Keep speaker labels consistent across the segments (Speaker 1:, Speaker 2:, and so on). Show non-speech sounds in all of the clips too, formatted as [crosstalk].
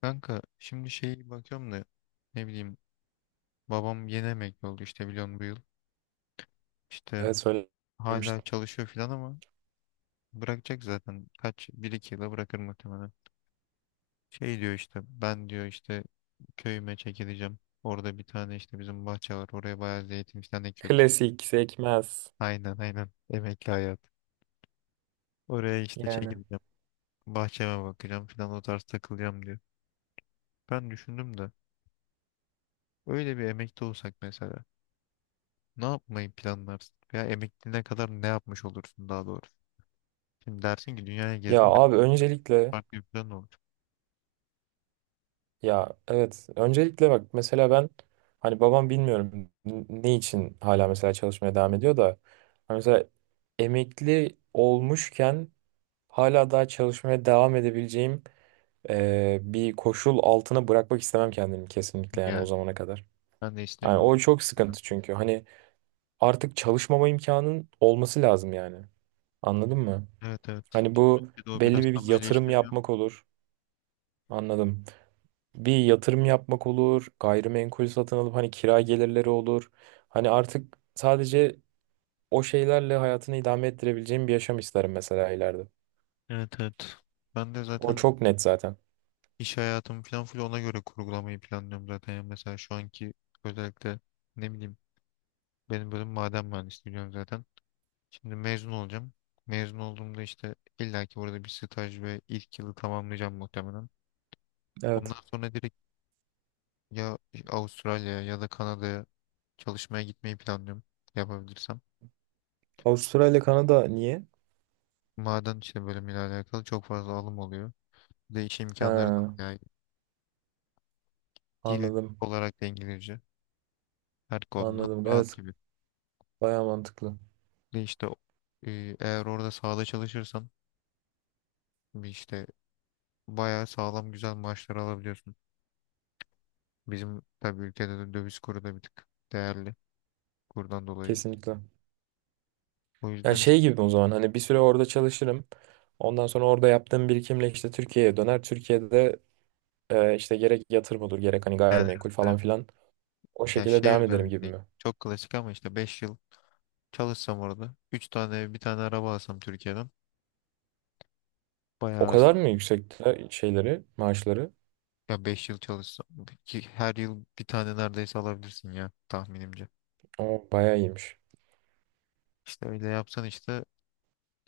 Speaker 1: Kanka şimdi bakıyorum da, ne bileyim babam yeni emekli oldu işte, biliyorsun, bu yıl. İşte
Speaker 2: Evet,
Speaker 1: hala
Speaker 2: söylemiştim.
Speaker 1: çalışıyor filan ama bırakacak zaten, kaç bir iki yıla bırakır muhtemelen. Şey diyor işte, ben diyor işte köyüme çekileceğim. Orada bir tane işte bizim bahçe var, oraya bayağı zeytin filan ekiyorsun.
Speaker 2: Klasik sekmez
Speaker 1: Aynen aynen, emekli hayat. Oraya işte
Speaker 2: yani.
Speaker 1: çekileceğim. Bahçeme bakacağım filan, o tarz takılacağım diyor. Ben düşündüm de, öyle bir emekli olsak mesela. Ne yapmayı planlarsın? Veya emekliliğine kadar ne yapmış olursun daha doğrusu? Şimdi dersin ki dünyaya
Speaker 2: Ya
Speaker 1: gezdim ve
Speaker 2: abi, öncelikle
Speaker 1: farklı bir plan olur.
Speaker 2: ya evet, öncelikle bak mesela ben hani babam bilmiyorum ne için hala mesela çalışmaya devam ediyor da hani mesela emekli olmuşken hala daha çalışmaya devam edebileceğim bir koşul altına bırakmak istemem kendimi kesinlikle yani o
Speaker 1: Yani
Speaker 2: zamana kadar.
Speaker 1: ben de
Speaker 2: Yani
Speaker 1: istemiyorum.
Speaker 2: o çok sıkıntı çünkü hani artık çalışmama imkanın olması lazım yani. Anladın mı?
Speaker 1: Evet evet.
Speaker 2: Hani bu
Speaker 1: Türkiye'de o
Speaker 2: belli
Speaker 1: biraz
Speaker 2: bir
Speaker 1: tam öyle
Speaker 2: yatırım
Speaker 1: işlemiyor.
Speaker 2: yapmak olur. Anladım. Bir yatırım yapmak olur. Gayrimenkul satın alıp hani kira gelirleri olur. Hani artık sadece o şeylerle hayatını idame ettirebileceğim bir yaşam isterim mesela ileride.
Speaker 1: Evet evet. Ben de
Speaker 2: O
Speaker 1: zaten
Speaker 2: çok net zaten.
Speaker 1: iş hayatımı falan full ona göre kurgulamayı planlıyorum zaten. Yani mesela şu anki, özellikle, ne bileyim benim bölüm maden mühendisliği, biliyorum zaten. Şimdi mezun olacağım. Mezun olduğumda işte illaki burada bir staj ve ilk yılı tamamlayacağım muhtemelen. Ondan
Speaker 2: Evet.
Speaker 1: sonra direkt, ya Avustralya'ya ya da Kanada'ya çalışmaya gitmeyi planlıyorum, yapabilirsem.
Speaker 2: Avustralya ile Kanada niye?
Speaker 1: Maden işte bölümüyle alakalı çok fazla alım oluyor. Bir de iş imkanları da
Speaker 2: Ha,
Speaker 1: bayağı iyi. Dil
Speaker 2: anladım.
Speaker 1: olarak da İngilizce her konuda
Speaker 2: Anladım.
Speaker 1: rahat
Speaker 2: Evet.
Speaker 1: gibi.
Speaker 2: Baya mantıklı.
Speaker 1: Bir de işte, eğer orada sahada çalışırsan bir işte bayağı sağlam güzel maaşlar alabiliyorsun. Bizim tabii ülkede de döviz kuru da bir tık değerli, kurdan dolayı.
Speaker 2: Kesinlikle.
Speaker 1: O
Speaker 2: Yani
Speaker 1: yüzden işte,
Speaker 2: şey gibi, o zaman hani bir süre orada çalışırım. Ondan sonra orada yaptığım birikimle işte Türkiye'ye döner. Türkiye'de işte gerek yatırım olur gerek hani
Speaker 1: yani
Speaker 2: gayrimenkul falan
Speaker 1: evet,
Speaker 2: filan o
Speaker 1: ya
Speaker 2: şekilde devam ederim gibi
Speaker 1: özellikle
Speaker 2: mi?
Speaker 1: çok klasik ama işte 5 yıl çalışsam orada. Üç tane ev, bir tane araba alsam Türkiye'den.
Speaker 2: O
Speaker 1: Bayağı,
Speaker 2: kadar mı yüksekte şeyleri, maaşları?
Speaker 1: ya 5 yıl çalışsam ki her yıl bir tane neredeyse alabilirsin ya, tahminimce.
Speaker 2: O bayağı iyiymiş.
Speaker 1: İşte öyle yapsan işte,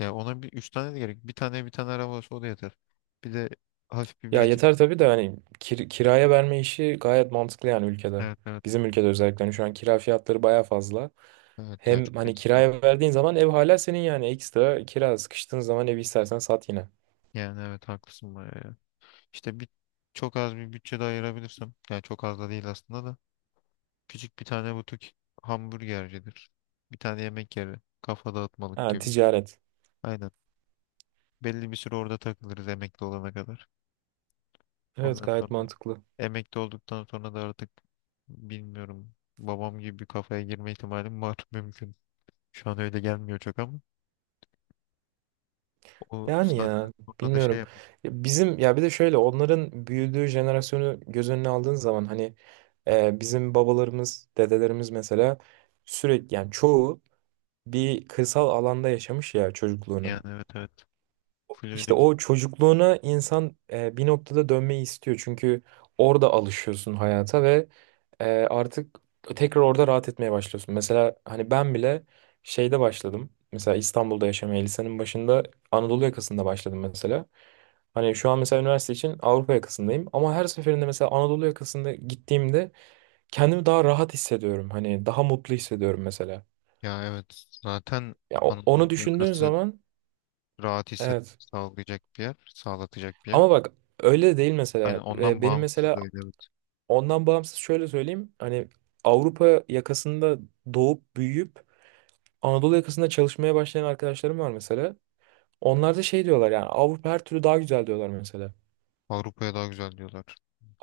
Speaker 1: ya ona bir 3 tane de gerek. Bir tane araba olsa o da yeter. Bir de hafif bir
Speaker 2: Ya
Speaker 1: birikim.
Speaker 2: yeter tabii de hani kiraya verme işi gayet mantıklı yani ülkede.
Speaker 1: Evet evet.
Speaker 2: Bizim ülkede özellikle hani şu an kira fiyatları bayağı fazla.
Speaker 1: Evet ya, çok
Speaker 2: Hem hani
Speaker 1: ekstra.
Speaker 2: kiraya verdiğin zaman ev hala senin yani, ekstra kira sıkıştığın zaman evi istersen sat yine.
Speaker 1: Yani evet, haklısın bayağı ya. İşte bir çok az bir bütçe de ayırabilirsem. Yani çok az da değil aslında da. Küçük bir tane butik hamburgercidir. Bir tane yemek yeri. Kafa dağıtmalık
Speaker 2: Ha,
Speaker 1: gibi.
Speaker 2: ticaret.
Speaker 1: Aynen. Belli bir süre orada takılırız, emekli olana kadar.
Speaker 2: Evet,
Speaker 1: Ondan
Speaker 2: gayet
Speaker 1: sonra,
Speaker 2: mantıklı.
Speaker 1: emekli olduktan sonra da artık, bilmiyorum, babam gibi bir kafaya girme ihtimalim var [laughs] mümkün. Şu an öyle gelmiyor çok ama, o
Speaker 2: Yani
Speaker 1: saatten
Speaker 2: ya
Speaker 1: sonra da şey
Speaker 2: bilmiyorum.
Speaker 1: yapayım,
Speaker 2: Ya bizim, ya bir de şöyle, onların büyüdüğü jenerasyonu göz önüne aldığın zaman hani bizim babalarımız, dedelerimiz mesela sürekli yani çoğu bir kırsal alanda yaşamış ya çocukluğunu.
Speaker 1: yani evet evet. Full
Speaker 2: İşte
Speaker 1: öyle bir...
Speaker 2: o çocukluğuna insan bir noktada dönmeyi istiyor. Çünkü orada alışıyorsun hayata ve artık tekrar orada rahat etmeye başlıyorsun. Mesela hani ben bile şeyde başladım. Mesela İstanbul'da yaşamaya lisenin başında Anadolu yakasında başladım mesela. Hani şu an mesela üniversite için Avrupa yakasındayım, ama her seferinde mesela Anadolu yakasında gittiğimde kendimi daha rahat hissediyorum. Hani daha mutlu hissediyorum mesela.
Speaker 1: Ya evet zaten,
Speaker 2: Ya
Speaker 1: Anadolu
Speaker 2: onu düşündüğün
Speaker 1: yakası
Speaker 2: zaman
Speaker 1: rahat
Speaker 2: evet.
Speaker 1: hissetmek sağlayacak bir yer, sağlatacak bir yer.
Speaker 2: Ama bak, öyle de değil
Speaker 1: Hani
Speaker 2: mesela.
Speaker 1: ondan
Speaker 2: Benim
Speaker 1: bağımsız
Speaker 2: mesela
Speaker 1: da öyle, evet.
Speaker 2: ondan bağımsız şöyle söyleyeyim. Hani Avrupa yakasında doğup büyüyüp Anadolu yakasında çalışmaya başlayan arkadaşlarım var mesela. Onlar da şey diyorlar, yani Avrupa her türlü daha güzel diyorlar mesela.
Speaker 1: Avrupa'ya daha güzel diyorlar.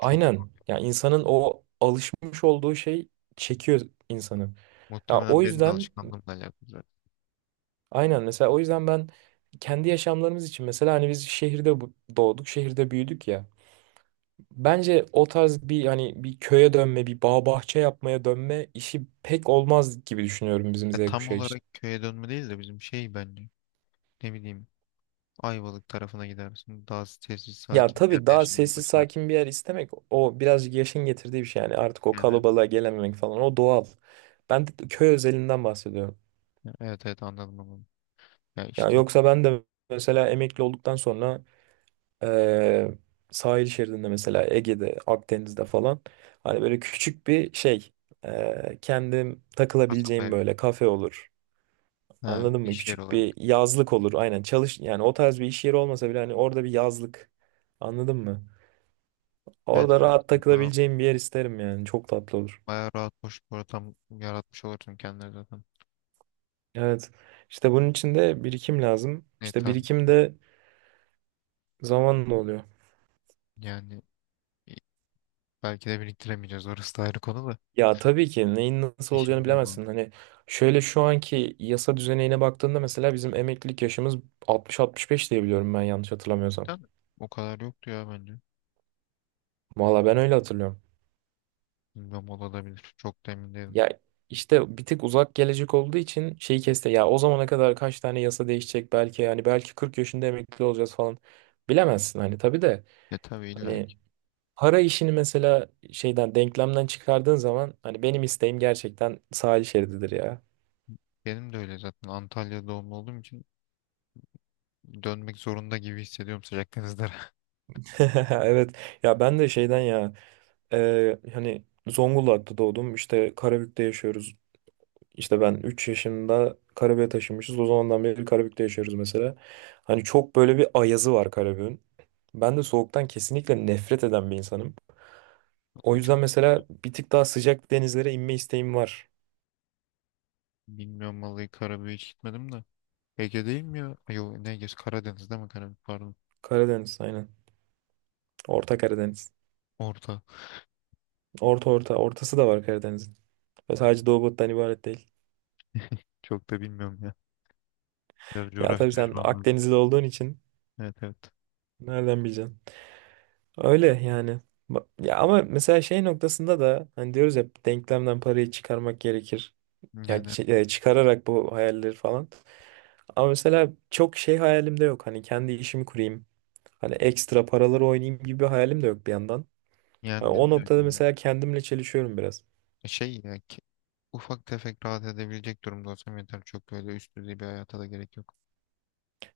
Speaker 1: Çok zor.
Speaker 2: Yani insanın o alışmış olduğu şey çekiyor insanı. Ya
Speaker 1: Muhtemelen
Speaker 2: o
Speaker 1: benim de
Speaker 2: yüzden,
Speaker 1: alışkanlığımla alakalı zaten.
Speaker 2: aynen mesela o yüzden ben kendi yaşamlarımız için mesela hani biz şehirde doğduk, şehirde büyüdük ya. Bence o tarz bir hani bir köye dönme, bir bağ bahçe yapmaya dönme işi pek olmaz gibi düşünüyorum bizim
Speaker 1: Ya
Speaker 2: Z
Speaker 1: tam
Speaker 2: kuşağı
Speaker 1: olarak
Speaker 2: için.
Speaker 1: köye dönme değil de bizim bence, ne bileyim Ayvalık tarafına gidersin. Daha sessiz
Speaker 2: Ya
Speaker 1: sakin bir
Speaker 2: tabii
Speaker 1: yerde
Speaker 2: daha
Speaker 1: yaşamaya
Speaker 2: sessiz sakin
Speaker 1: başlarsın.
Speaker 2: bir yer istemek o birazcık yaşın getirdiği bir şey yani, artık o
Speaker 1: Yani evet.
Speaker 2: kalabalığa gelememek falan, o doğal. Ben de köy özelinden bahsediyorum.
Speaker 1: Ya, evet evet, anladım onu. Ya
Speaker 2: Ya
Speaker 1: işte
Speaker 2: yoksa ben de mesela emekli olduktan sonra eee, sahil şeridinde mesela Ege'de, Akdeniz'de falan hani böyle küçük bir şey, kendim
Speaker 1: kasaba
Speaker 2: takılabileceğim
Speaker 1: evi.
Speaker 2: böyle kafe olur.
Speaker 1: Ha,
Speaker 2: Anladın mı?
Speaker 1: iş yeri
Speaker 2: Küçük bir
Speaker 1: olarak.
Speaker 2: yazlık olur. Aynen çalış yani, o tarz bir iş yeri olmasa bile hani orada bir yazlık. Anladın mı?
Speaker 1: Evet
Speaker 2: Orada
Speaker 1: evet.
Speaker 2: rahat
Speaker 1: Daha
Speaker 2: takılabileceğim bir yer isterim yani. Çok tatlı olur.
Speaker 1: bayağı rahat boş bir ortam yaratmış olursun kendine zaten.
Speaker 2: Evet. İşte bunun için de birikim lazım.
Speaker 1: E
Speaker 2: İşte
Speaker 1: tabii,
Speaker 2: birikim de zamanla oluyor.
Speaker 1: yani i- belki de biriktiremeyeceğiz, orası da ayrı konu da.
Speaker 2: Ya tabii ki neyin nasıl olacağını
Speaker 1: İşimize bağlı.
Speaker 2: bilemezsin. Hani şöyle, şu anki yasa düzenine baktığında mesela bizim emeklilik yaşımız 60-65 diye biliyorum ben, yanlış hatırlamıyorsam.
Speaker 1: Değil mi? O kadar yoktu ya bence.
Speaker 2: Valla ben öyle hatırlıyorum.
Speaker 1: Bilmem, olabilir. Çok da emin değilim.
Speaker 2: Ya işte bir tık uzak gelecek olduğu için şeyi keste. Ya o zamana kadar kaç tane yasa değişecek belki, yani belki 40 yaşında emekli olacağız falan. Bilemezsin hani, tabii de.
Speaker 1: E tabii, illa
Speaker 2: Hani
Speaker 1: ki.
Speaker 2: para işini mesela şeyden, denklemden çıkardığın zaman hani benim isteğim gerçekten sahil şerididir ya.
Speaker 1: Benim de öyle zaten. Antalya doğumlu olduğum için dönmek zorunda gibi hissediyorum, sıcak.
Speaker 2: [laughs] Evet, ya ben de şeyden ya, hani Zonguldak'ta doğdum, işte Karabük'te yaşıyoruz. İşte ben 3 yaşında Karabük'e taşınmışız, o zamandan beri Karabük'te yaşıyoruz mesela. Hani çok böyle bir ayazı var Karabük'ün. Ben de soğuktan kesinlikle nefret eden bir insanım. O
Speaker 1: Vallahi
Speaker 2: yüzden
Speaker 1: çok
Speaker 2: mesela bir tık daha sıcak denizlere inme isteğim var.
Speaker 1: bilmiyorum vallahi, Karabük'e hiç gitmedim de. Ege değil mi ya? Ay, yok ne Ege? Karadeniz değil mi Karabük, pardon.
Speaker 2: Karadeniz, aynen. Orta Karadeniz.
Speaker 1: Orta.
Speaker 2: Orta, orta ortası da var Karadeniz'in. Sadece Doğu Batı'dan ibaret değil.
Speaker 1: Çok da bilmiyorum ya. Biraz
Speaker 2: Ya
Speaker 1: coğrafya
Speaker 2: tabii sen
Speaker 1: çalışmam lazım.
Speaker 2: Akdenizli olduğun için
Speaker 1: Evet evet.
Speaker 2: nereden bileceksin? Öyle yani. Ya ama mesela şey noktasında da hani diyoruz ya, denklemden parayı çıkarmak gerekir. Yani
Speaker 1: Yani
Speaker 2: çıkararak bu hayalleri falan. Ama mesela çok şey hayalim de yok. Hani kendi işimi kurayım, hani ekstra paraları oynayayım gibi bir hayalim de yok bir yandan. Ha,
Speaker 1: yani benim
Speaker 2: o
Speaker 1: de
Speaker 2: noktada
Speaker 1: öyle.
Speaker 2: mesela kendimle çelişiyorum biraz.
Speaker 1: şey ya ki, Ufak tefek rahat edebilecek durumda olsam yeter. Çok öyle üst düzey bir hayata da gerek yok.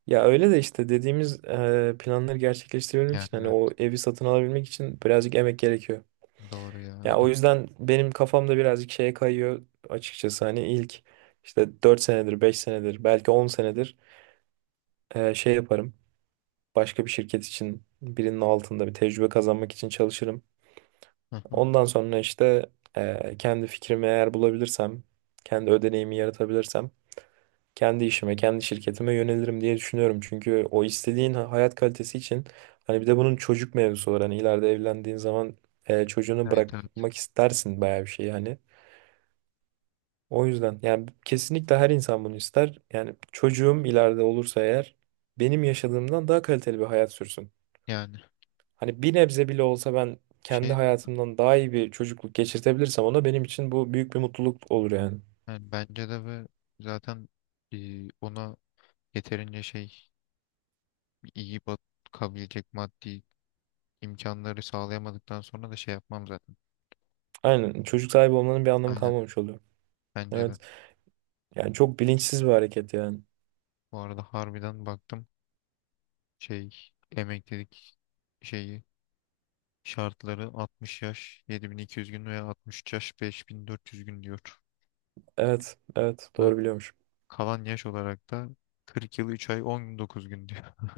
Speaker 2: Ya öyle de işte dediğimiz planları gerçekleştirebilmek
Speaker 1: Yani
Speaker 2: için hani
Speaker 1: evet,
Speaker 2: o evi satın alabilmek için birazcık emek gerekiyor.
Speaker 1: doğru ya
Speaker 2: Ya o
Speaker 1: öyle.
Speaker 2: yüzden benim kafamda birazcık şeye kayıyor açıkçası, hani ilk işte 4 senedir, 5 senedir, belki 10 senedir şey yaparım. Başka bir şirket için birinin altında bir tecrübe kazanmak için çalışırım.
Speaker 1: Hı hı.
Speaker 2: Ondan sonra işte kendi fikrimi eğer bulabilirsem, kendi ödeneğimi yaratabilirsem kendi işime, kendi şirketime yönelirim diye düşünüyorum. Çünkü o istediğin hayat kalitesi için hani bir de bunun çocuk mevzusu var. Hani ileride evlendiğin zaman çocuğunu
Speaker 1: Evet evet.
Speaker 2: bırakmak istersin bayağı bir şey yani. O yüzden yani kesinlikle her insan bunu ister. Yani çocuğum ileride olursa eğer benim yaşadığımdan daha kaliteli bir hayat sürsün.
Speaker 1: Yani
Speaker 2: Hani bir nebze bile olsa ben kendi
Speaker 1: şey zaten-
Speaker 2: hayatımdan daha iyi bir çocukluk geçirtebilirsem ona, benim için bu büyük bir mutluluk olur yani.
Speaker 1: yani bence de. Ve zaten ona yeterince iyi bakabilecek maddi imkanları sağlayamadıktan sonra da şey yapmam zaten.
Speaker 2: Aynen, çocuk sahibi olmanın bir anlamı
Speaker 1: Aynen.
Speaker 2: kalmamış oluyor.
Speaker 1: Bence de.
Speaker 2: Evet. Yani çok bilinçsiz bir hareket yani.
Speaker 1: Bu arada harbiden baktım, emeklilik şeyi şartları 60 yaş 7200 gün veya 63 yaş 5400 gün diyor.
Speaker 2: Evet, evet
Speaker 1: Ve
Speaker 2: doğru biliyormuş.
Speaker 1: kalan yaş olarak da 40 yıl 3 ay 19 gün diyor. [laughs]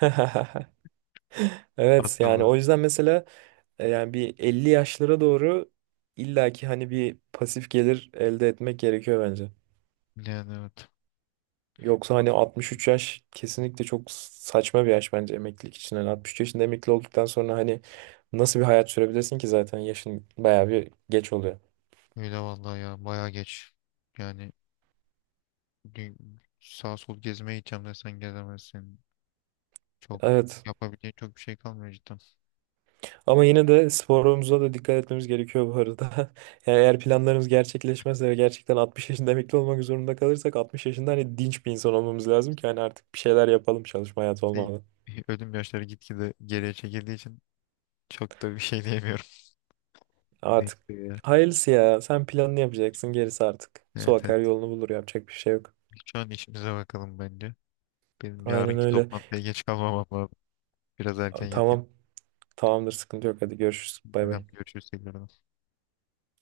Speaker 2: [laughs]
Speaker 1: Az
Speaker 2: Evet, yani
Speaker 1: kaldı.
Speaker 2: o yüzden mesela yani bir 50 yaşlara doğru illaki hani bir pasif gelir elde etmek gerekiyor bence.
Speaker 1: Yani evet.
Speaker 2: Yoksa hani 63 yaş kesinlikle çok saçma bir yaş bence emeklilik için. Hani 63 yaşında emekli olduktan sonra hani nasıl bir hayat sürebilirsin ki zaten, yaşın bayağı bir geç oluyor.
Speaker 1: Öyle vallahi ya, baya geç. Yani sağ sol gezmeye gideceğim desen gezemezsin. Çok
Speaker 2: Evet.
Speaker 1: Yapabileceğin çok bir şey kalmıyor cidden.
Speaker 2: Ama yine de sporumuza da dikkat etmemiz gerekiyor bu arada. [laughs] Yani eğer planlarımız gerçekleşmezse ve gerçekten 60 yaşında emekli olmak zorunda kalırsak, 60 yaşında hani dinç bir insan olmamız lazım ki hani artık bir şeyler yapalım çalışma hayatı
Speaker 1: Değil.
Speaker 2: olmadan.
Speaker 1: [laughs] Ölüm yaşları gitgide geriye çekildiği için çok da bir şey diyemiyorum. [laughs] Net
Speaker 2: Artık
Speaker 1: ya.
Speaker 2: hayırlısı ya, sen planını yapacaksın gerisi artık. Su
Speaker 1: Evet evet.
Speaker 2: akar yolunu bulur, yapacak bir şey yok.
Speaker 1: Şu an işimize bakalım bence. Benim
Speaker 2: Aynen
Speaker 1: yarınki
Speaker 2: öyle.
Speaker 1: toplantıya geç kalmamam lazım. Biraz erken yatayım.
Speaker 2: Tamam, tamamdır, sıkıntı yok, hadi görüşürüz, bay
Speaker 1: Bakalım,
Speaker 2: bay.
Speaker 1: görüşürüz tekrardan.